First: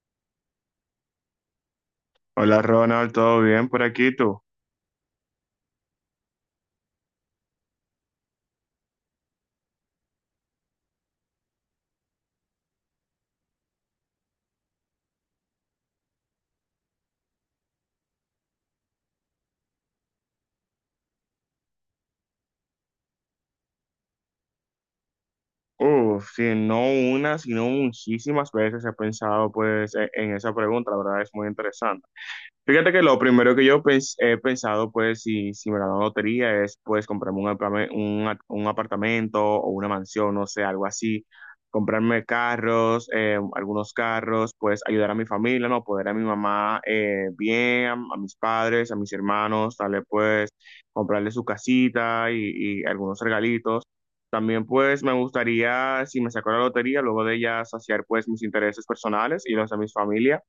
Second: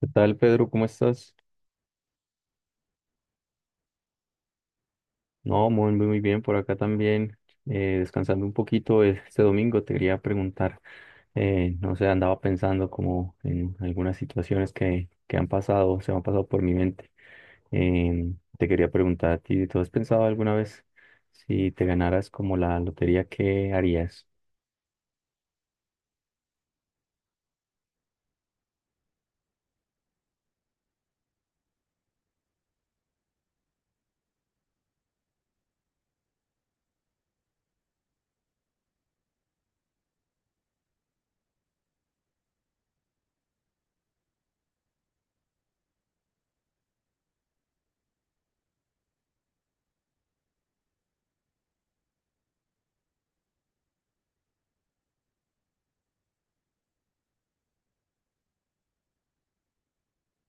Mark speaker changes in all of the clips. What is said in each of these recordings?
Speaker 1: ¿Qué tal, Pedro? ¿Cómo estás?
Speaker 2: Hola Ronald, ¿todo bien por aquí tú?
Speaker 1: No, muy bien, por acá también, descansando un poquito este domingo, te quería preguntar, no sé, andaba pensando como en algunas situaciones que han pasado, se me han pasado por mi mente. Te quería preguntar a ti, ¿tú has pensado alguna vez si te ganaras como la lotería, qué harías?
Speaker 2: Uf, sí, no una, sino muchísimas veces he pensado pues en esa pregunta, la verdad es muy interesante. Fíjate que lo primero que yo he pensado, pues, si me la dan lotería, es, pues, comprarme un, un apartamento o una mansión, no sé, algo así. Comprarme carros, algunos carros, pues, ayudar a mi familia, ¿no? Poder a mi mamá bien, a mis padres, a mis hermanos, darle, pues, comprarle su casita y algunos regalitos. También, pues, me gustaría, si me saco la lotería, luego de ella saciar, pues, mis intereses personales y los de mi familia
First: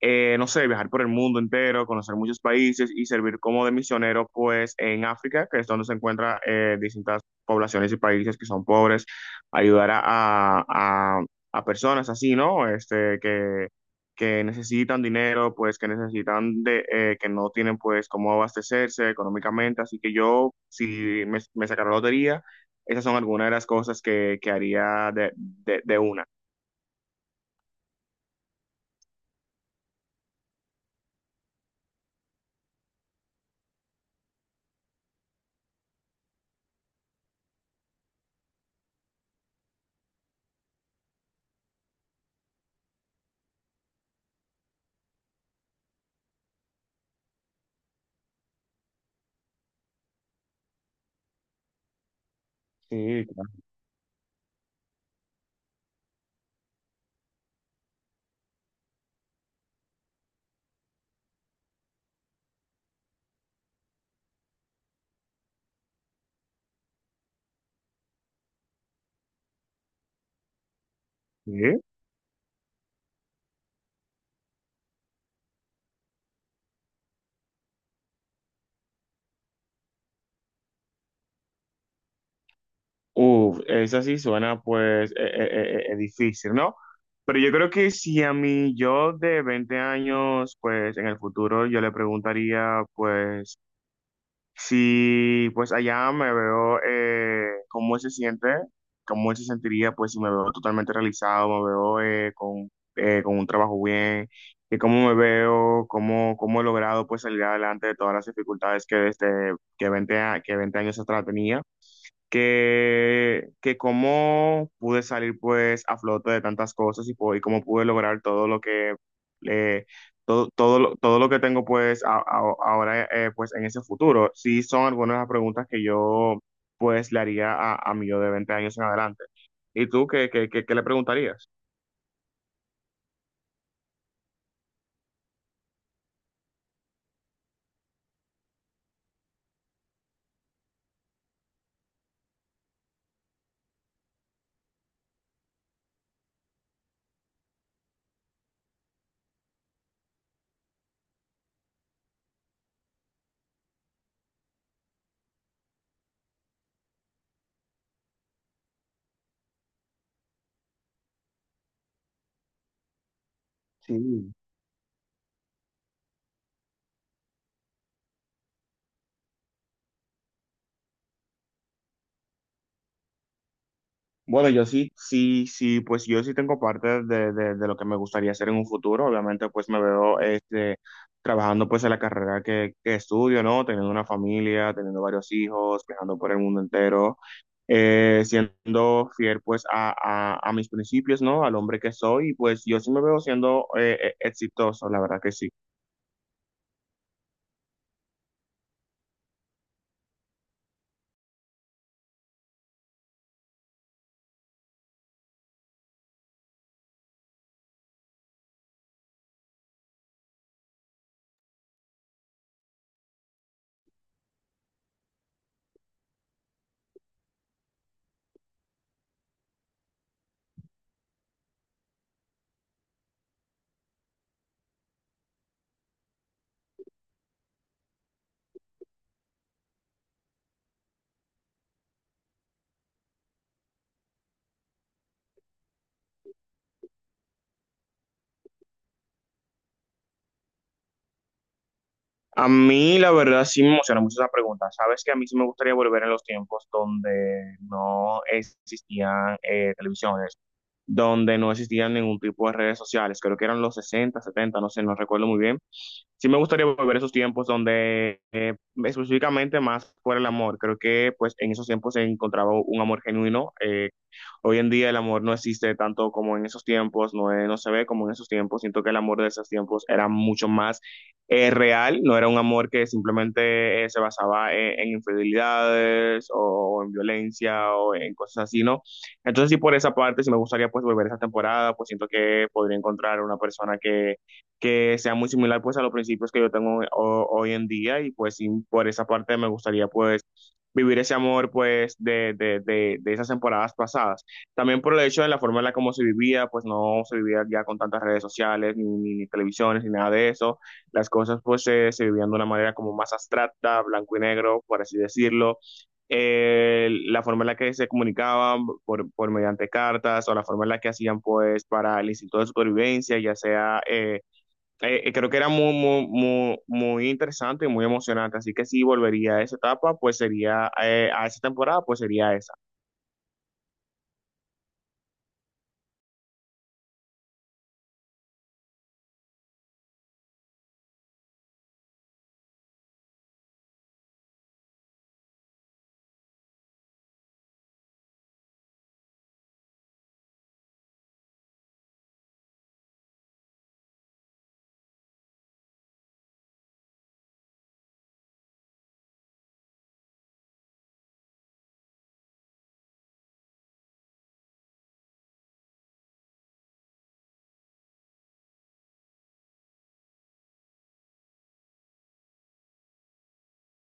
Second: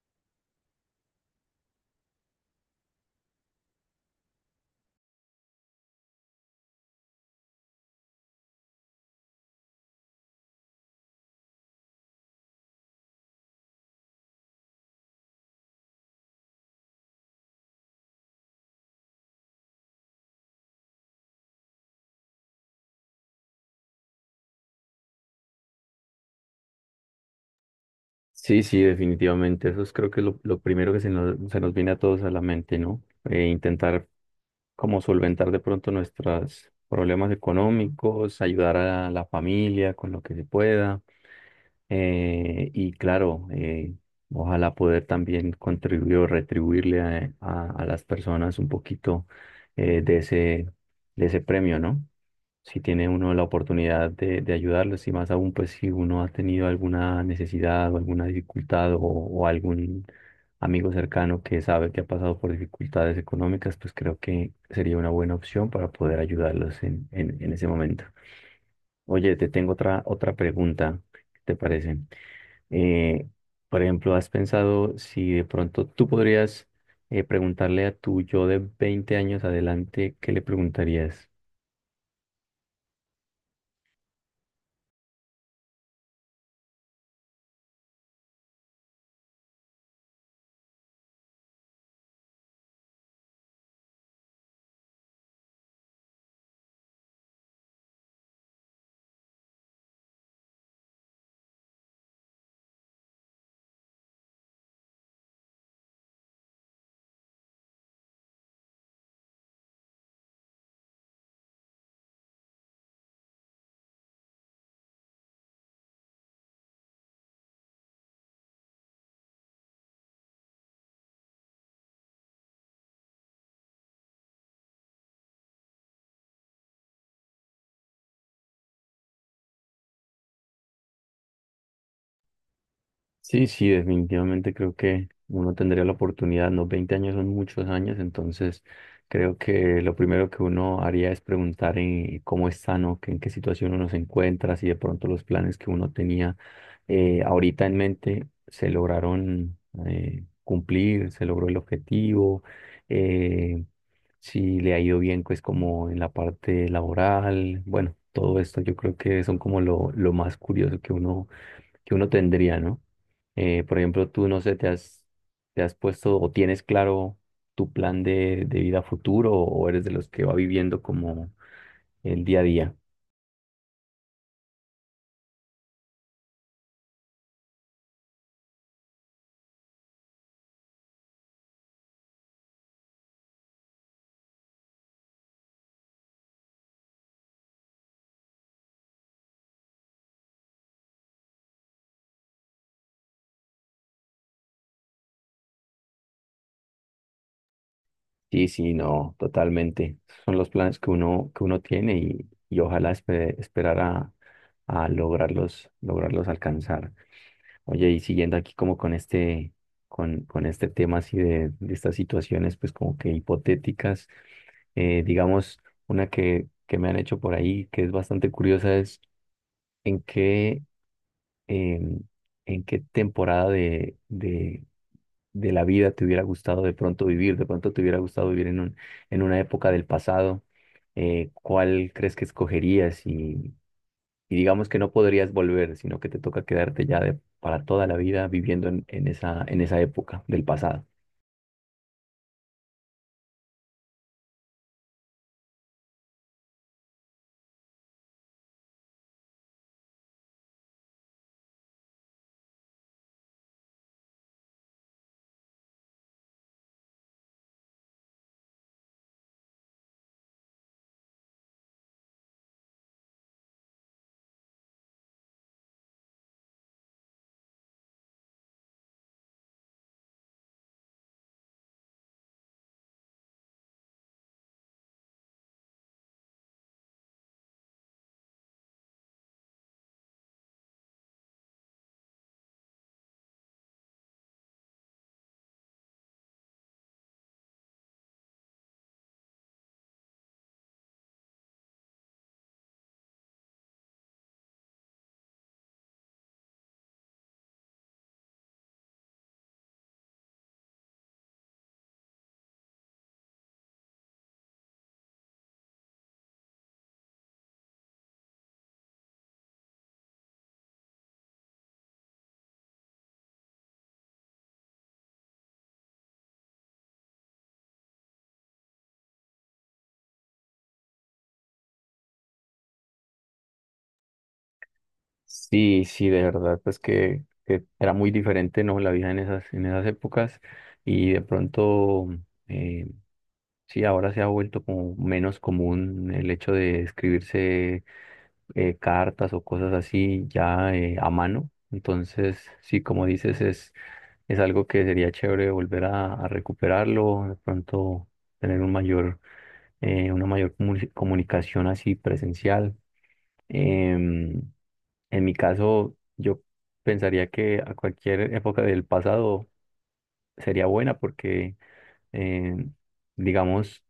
Speaker 2: no sé, viajar por el mundo entero, conocer muchos países y servir como de misionero, pues en África, que es donde se encuentran distintas poblaciones y países que son pobres, ayudar a- a- a personas así, ¿no? Este, que necesitan dinero, pues que necesitan de, que no tienen pues cómo abastecerse económicamente, así que yo, si me sacara la lotería, esas son algunas de las cosas que haría de una.
Speaker 1: Sí, sí, definitivamente. Eso es, creo que lo primero que se nos viene a todos a la mente, ¿no? Intentar como solventar de pronto nuestros problemas económicos, ayudar a la familia con lo que se pueda. Y claro, ojalá poder también contribuir o retribuirle a, a las personas un poquito eh, de ese, de ese premio, ¿no? Si tiene
Speaker 2: Sí,
Speaker 1: uno la
Speaker 2: claro.
Speaker 1: oportunidad de ayudarlos, y más aún pues si uno ha tenido alguna necesidad o alguna dificultad o algún amigo cercano que sabe que ha pasado por dificultades económicas, pues creo que sería una buena opción para poder ayudarlos en ese momento. Oye, te tengo otra pregunta, ¿qué te
Speaker 2: Sí.
Speaker 1: parece? Eh, por ejemplo, ¿has pensado si de pronto tú podrías preguntarle a tu yo de 20 años adelante? ¿Qué le preguntarías?
Speaker 2: Uf, esa sí suena pues difícil, ¿no? Pero yo creo que si a mí yo de 20 años, pues en el futuro yo le preguntaría pues si pues allá me veo, cómo él se siente, cómo él se sentiría pues si me veo totalmente realizado, me veo con un trabajo bien, y cómo me veo, cómo he logrado pues salir adelante de todas las dificultades que desde que 20 años atrás tenía que cómo pude salir pues a flote de tantas cosas y y cómo pude lograr todo lo que eh, todo lo que tengo pues ahora pues en ese futuro. Sí son algunas de las preguntas que yo pues le haría a mi yo de 20 años en adelante. ¿Y tú qué le preguntarías?
Speaker 1: Sí, sí, definitivamente creo que uno tendría la oportunidad, ¿no? 20 años son muchos años, entonces creo que lo primero que uno haría es preguntar en cómo está, ¿no? Que en qué situación uno se encuentra, si de pronto los planes que uno tenía ahorita en mente se lograron cumplir, se logró el objetivo, eh, si le ha ido bien, pues como en la parte laboral. Bueno, todo esto yo creo que son como lo más curioso que uno tendría, ¿no? Por ejemplo, tú,
Speaker 2: Sí.
Speaker 1: no sé, te has puesto o tienes claro tu plan de vida futuro, o eres de los que va viviendo como el día a día.
Speaker 2: Bueno, yo sí, pues yo sí tengo parte de, de lo que me gustaría hacer en un futuro. Obviamente, pues me veo este, trabajando pues en la carrera que estudio, ¿no? Teniendo una familia, teniendo varios hijos, viajando por el mundo entero, siendo fiel pues a, a mis principios, ¿no? Al hombre que soy, y pues yo sí me veo siendo exitoso, la verdad que sí.
Speaker 1: Sí, sí, no, totalmente. Son los planes que uno tiene, y ojalá esperar a lograrlos, lograrlos alcanzar. Oye, y siguiendo aquí como con este, con este tema así de estas situaciones, pues como que hipotéticas, digamos, una que me han hecho por ahí, que es bastante curiosa, es ¿en qué, em, en qué temporada de la vida te hubiera gustado de pronto vivir? ¿De pronto te hubiera gustado vivir en un, en una época del pasado? ¿Cuál crees que escogerías? Y digamos que no podrías volver, sino que te toca quedarte ya de, para toda la vida viviendo en esa época del pasado.
Speaker 2: A mí, la verdad, sí me emociona mucho esa pregunta. Sabes que a mí sí me gustaría volver en los tiempos donde no existían televisiones donde no existían ningún tipo de redes sociales, creo que eran los 60 setenta, no sé, no recuerdo muy bien, sí me gustaría volver a esos tiempos donde específicamente más fuera el amor. Creo que pues en esos tiempos se encontraba un amor genuino. Hoy en día el amor no existe tanto como en esos tiempos, no, no se ve como en esos tiempos. Siento que el amor de esos tiempos era mucho más real, no era un amor que simplemente se basaba en infidelidades o, en violencia o en cosas así, ¿no? Entonces sí por esa parte sí me gustaría pues volver a esa temporada, pues siento que podría encontrar una persona que sea muy similar pues a los principios que yo tengo hoy en día y pues sí, por esa parte me gustaría pues vivir ese amor pues de esas temporadas pasadas. También por el hecho de la forma en la como se vivía, pues no se vivía ya con tantas redes sociales, ni televisiones, ni nada de eso. Las cosas pues se vivían de una manera como más abstracta, blanco y negro, por así decirlo. La forma en la que se comunicaban por mediante cartas o la forma en la que hacían pues para el instinto de supervivencia, ya sea creo que era muy interesante y muy emocionante. Así que si volvería a esa etapa, pues sería, a esa temporada, pues sería esa.
Speaker 1: Sí, sí, de verdad, pues que era muy diferente, ¿no? La vida en esas épocas y de pronto... em, sí, ahora se ha vuelto como menos común el hecho de escribirse cartas o cosas así ya a mano. Entonces, sí, como dices, es algo que sería chévere volver a recuperarlo, de pronto tener un mayor, una mayor comunicación así presencial. Em, en mi caso, yo pensaría que a cualquier época del pasado sería buena porque... em, digamos,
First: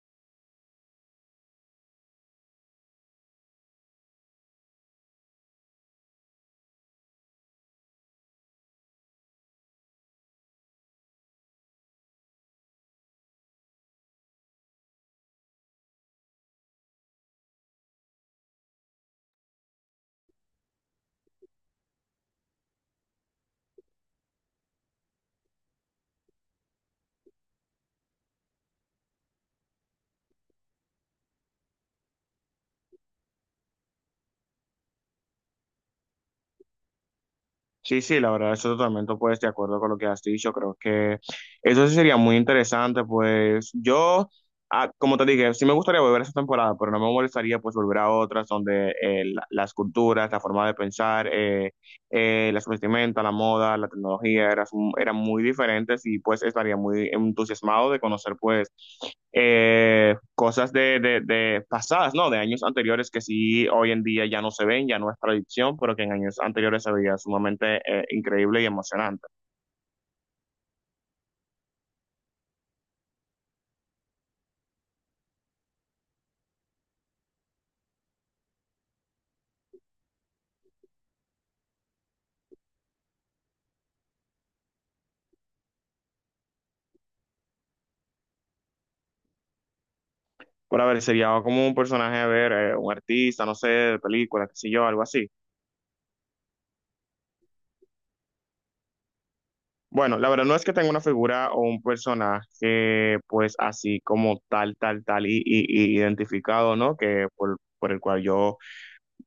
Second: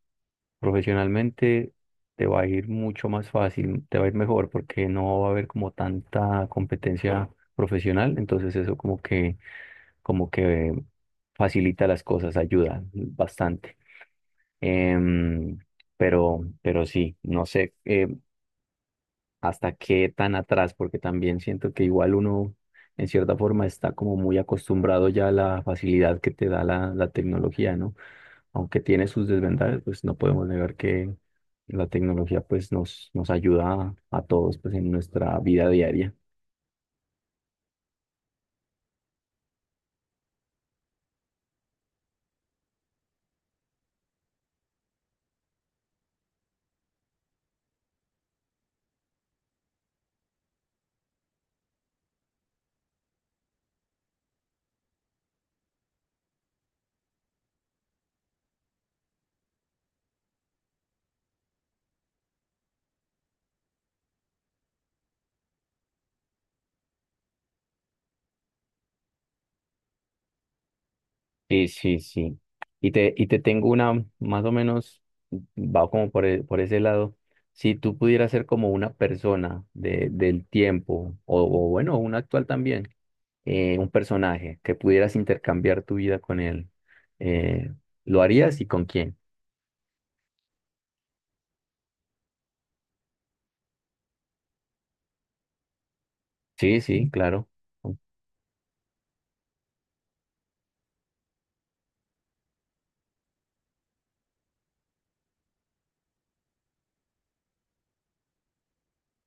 Speaker 1: profesionalmente te va a ir mucho más fácil, te va a ir mejor porque no va a haber como tanta competencia profesional, entonces eso como que facilita las cosas, ayuda bastante. Em, pero sí, no sé, hasta qué tan atrás, porque también siento que igual uno en cierta forma está como muy acostumbrado ya a la facilidad que te da la, la tecnología, ¿no? Aunque tiene sus desventajas, pues no podemos negar que la tecnología pues nos, nos ayuda a todos pues en nuestra vida diaria.
Speaker 2: Sí, sí, la verdad, eso totalmente, pues, de acuerdo con lo que has dicho. Creo que eso sí sería muy interesante, pues, yo, ah, como te dije, sí me gustaría volver a esa temporada, pero no me molestaría, pues, volver a otras donde las culturas, la forma de pensar, las vestimentas, la moda, la tecnología eran muy diferentes y pues estaría muy entusiasmado de conocer pues cosas de pasadas, ¿no? De años anteriores que sí hoy en día ya no se ven, ya no es tradición, pero que en años anteriores se veía sumamente increíble y emocionante.
Speaker 1: Sí, sí, sí. Y te tengo una, más o menos, va como por, por ese lado. Si tú pudieras ser como una persona de, del tiempo, o bueno, un actual también, un personaje que pudieras intercambiar tu vida con él, eh, ¿lo harías y con quién?
Speaker 2: Por haber, sería como un personaje, a ver, un artista, no sé, de película, qué sé yo, algo así.
Speaker 1: Sí, sí, claro.
Speaker 2: Bueno, la verdad no es que tenga una figura o un personaje pues así como tal y identificado, ¿no? Que por el cual yo,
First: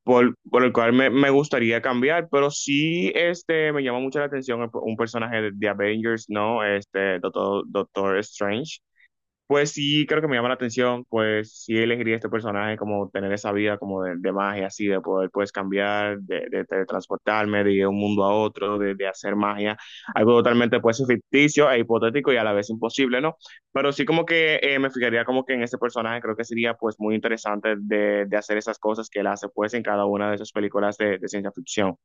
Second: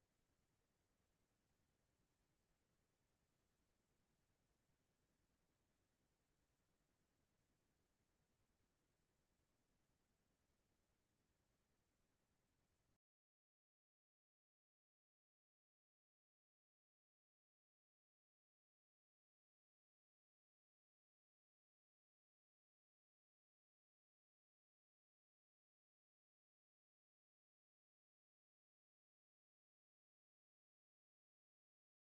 Speaker 2: por el cual me gustaría cambiar, pero sí este, me llama mucho la atención un personaje de Avengers, ¿no? Este, Doctor Strange. Pues sí, creo que me llama la atención, pues sí elegiría este personaje como tener esa vida como de magia, así, de poder pues cambiar, teletransportarme de un mundo a otro, de hacer magia, algo totalmente pues ficticio e hipotético y a la vez imposible, ¿no? Pero sí como que me fijaría como que en ese personaje creo que sería pues muy interesante de hacer esas cosas que él hace pues en cada una de esas películas de ciencia ficción.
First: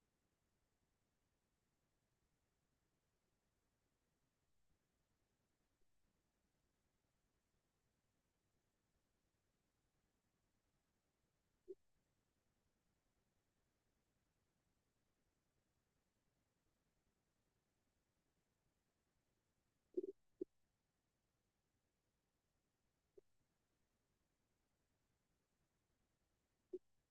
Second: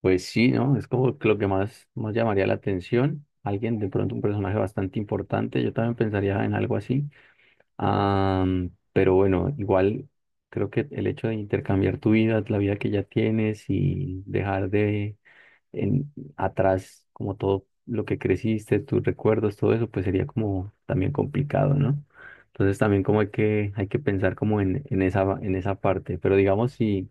Speaker 1: Pues sí, ¿no? Es como que lo que más, más llamaría la atención. Alguien, de pronto un personaje bastante importante. Yo también pensaría en algo así. Pero bueno, igual creo que el hecho de intercambiar tu vida, la vida que ya tienes, y dejar atrás como todo lo que creciste, tus recuerdos, todo eso, pues sería como también complicado, ¿no? Entonces también como hay que pensar como en esa parte. Pero digamos si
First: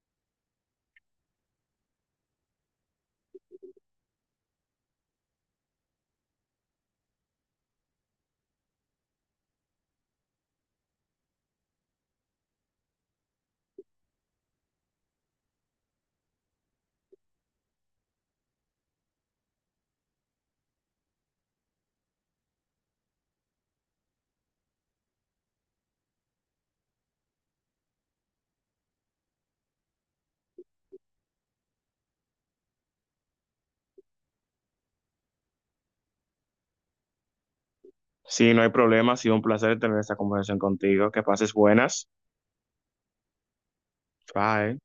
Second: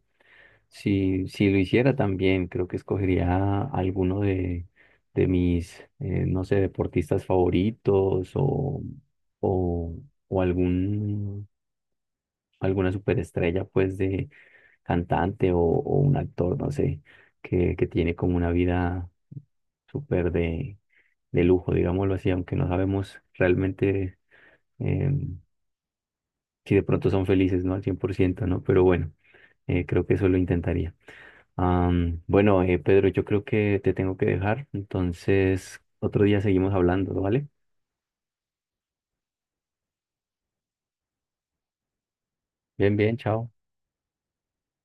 Speaker 1: si lo hiciera también, creo que escogería alguno de mis, no sé, deportistas favoritos, o, o algún, alguna superestrella, pues, de cantante, o un actor, no sé, que tiene como una vida súper de lujo, digámoslo así, aunque no sabemos realmente em, si de pronto son felices, ¿no? Al 100 por ciento, ¿no? Pero bueno, creo que eso lo intentaría. Bueno, Pedro, yo creo que te tengo que dejar, entonces otro día seguimos hablando, ¿vale?
Speaker 2: Sí, no hay problema, ha sido un placer tener esta conversación contigo, que pases buenas.
Speaker 1: Bien, bien, chao.
Speaker 2: Bye.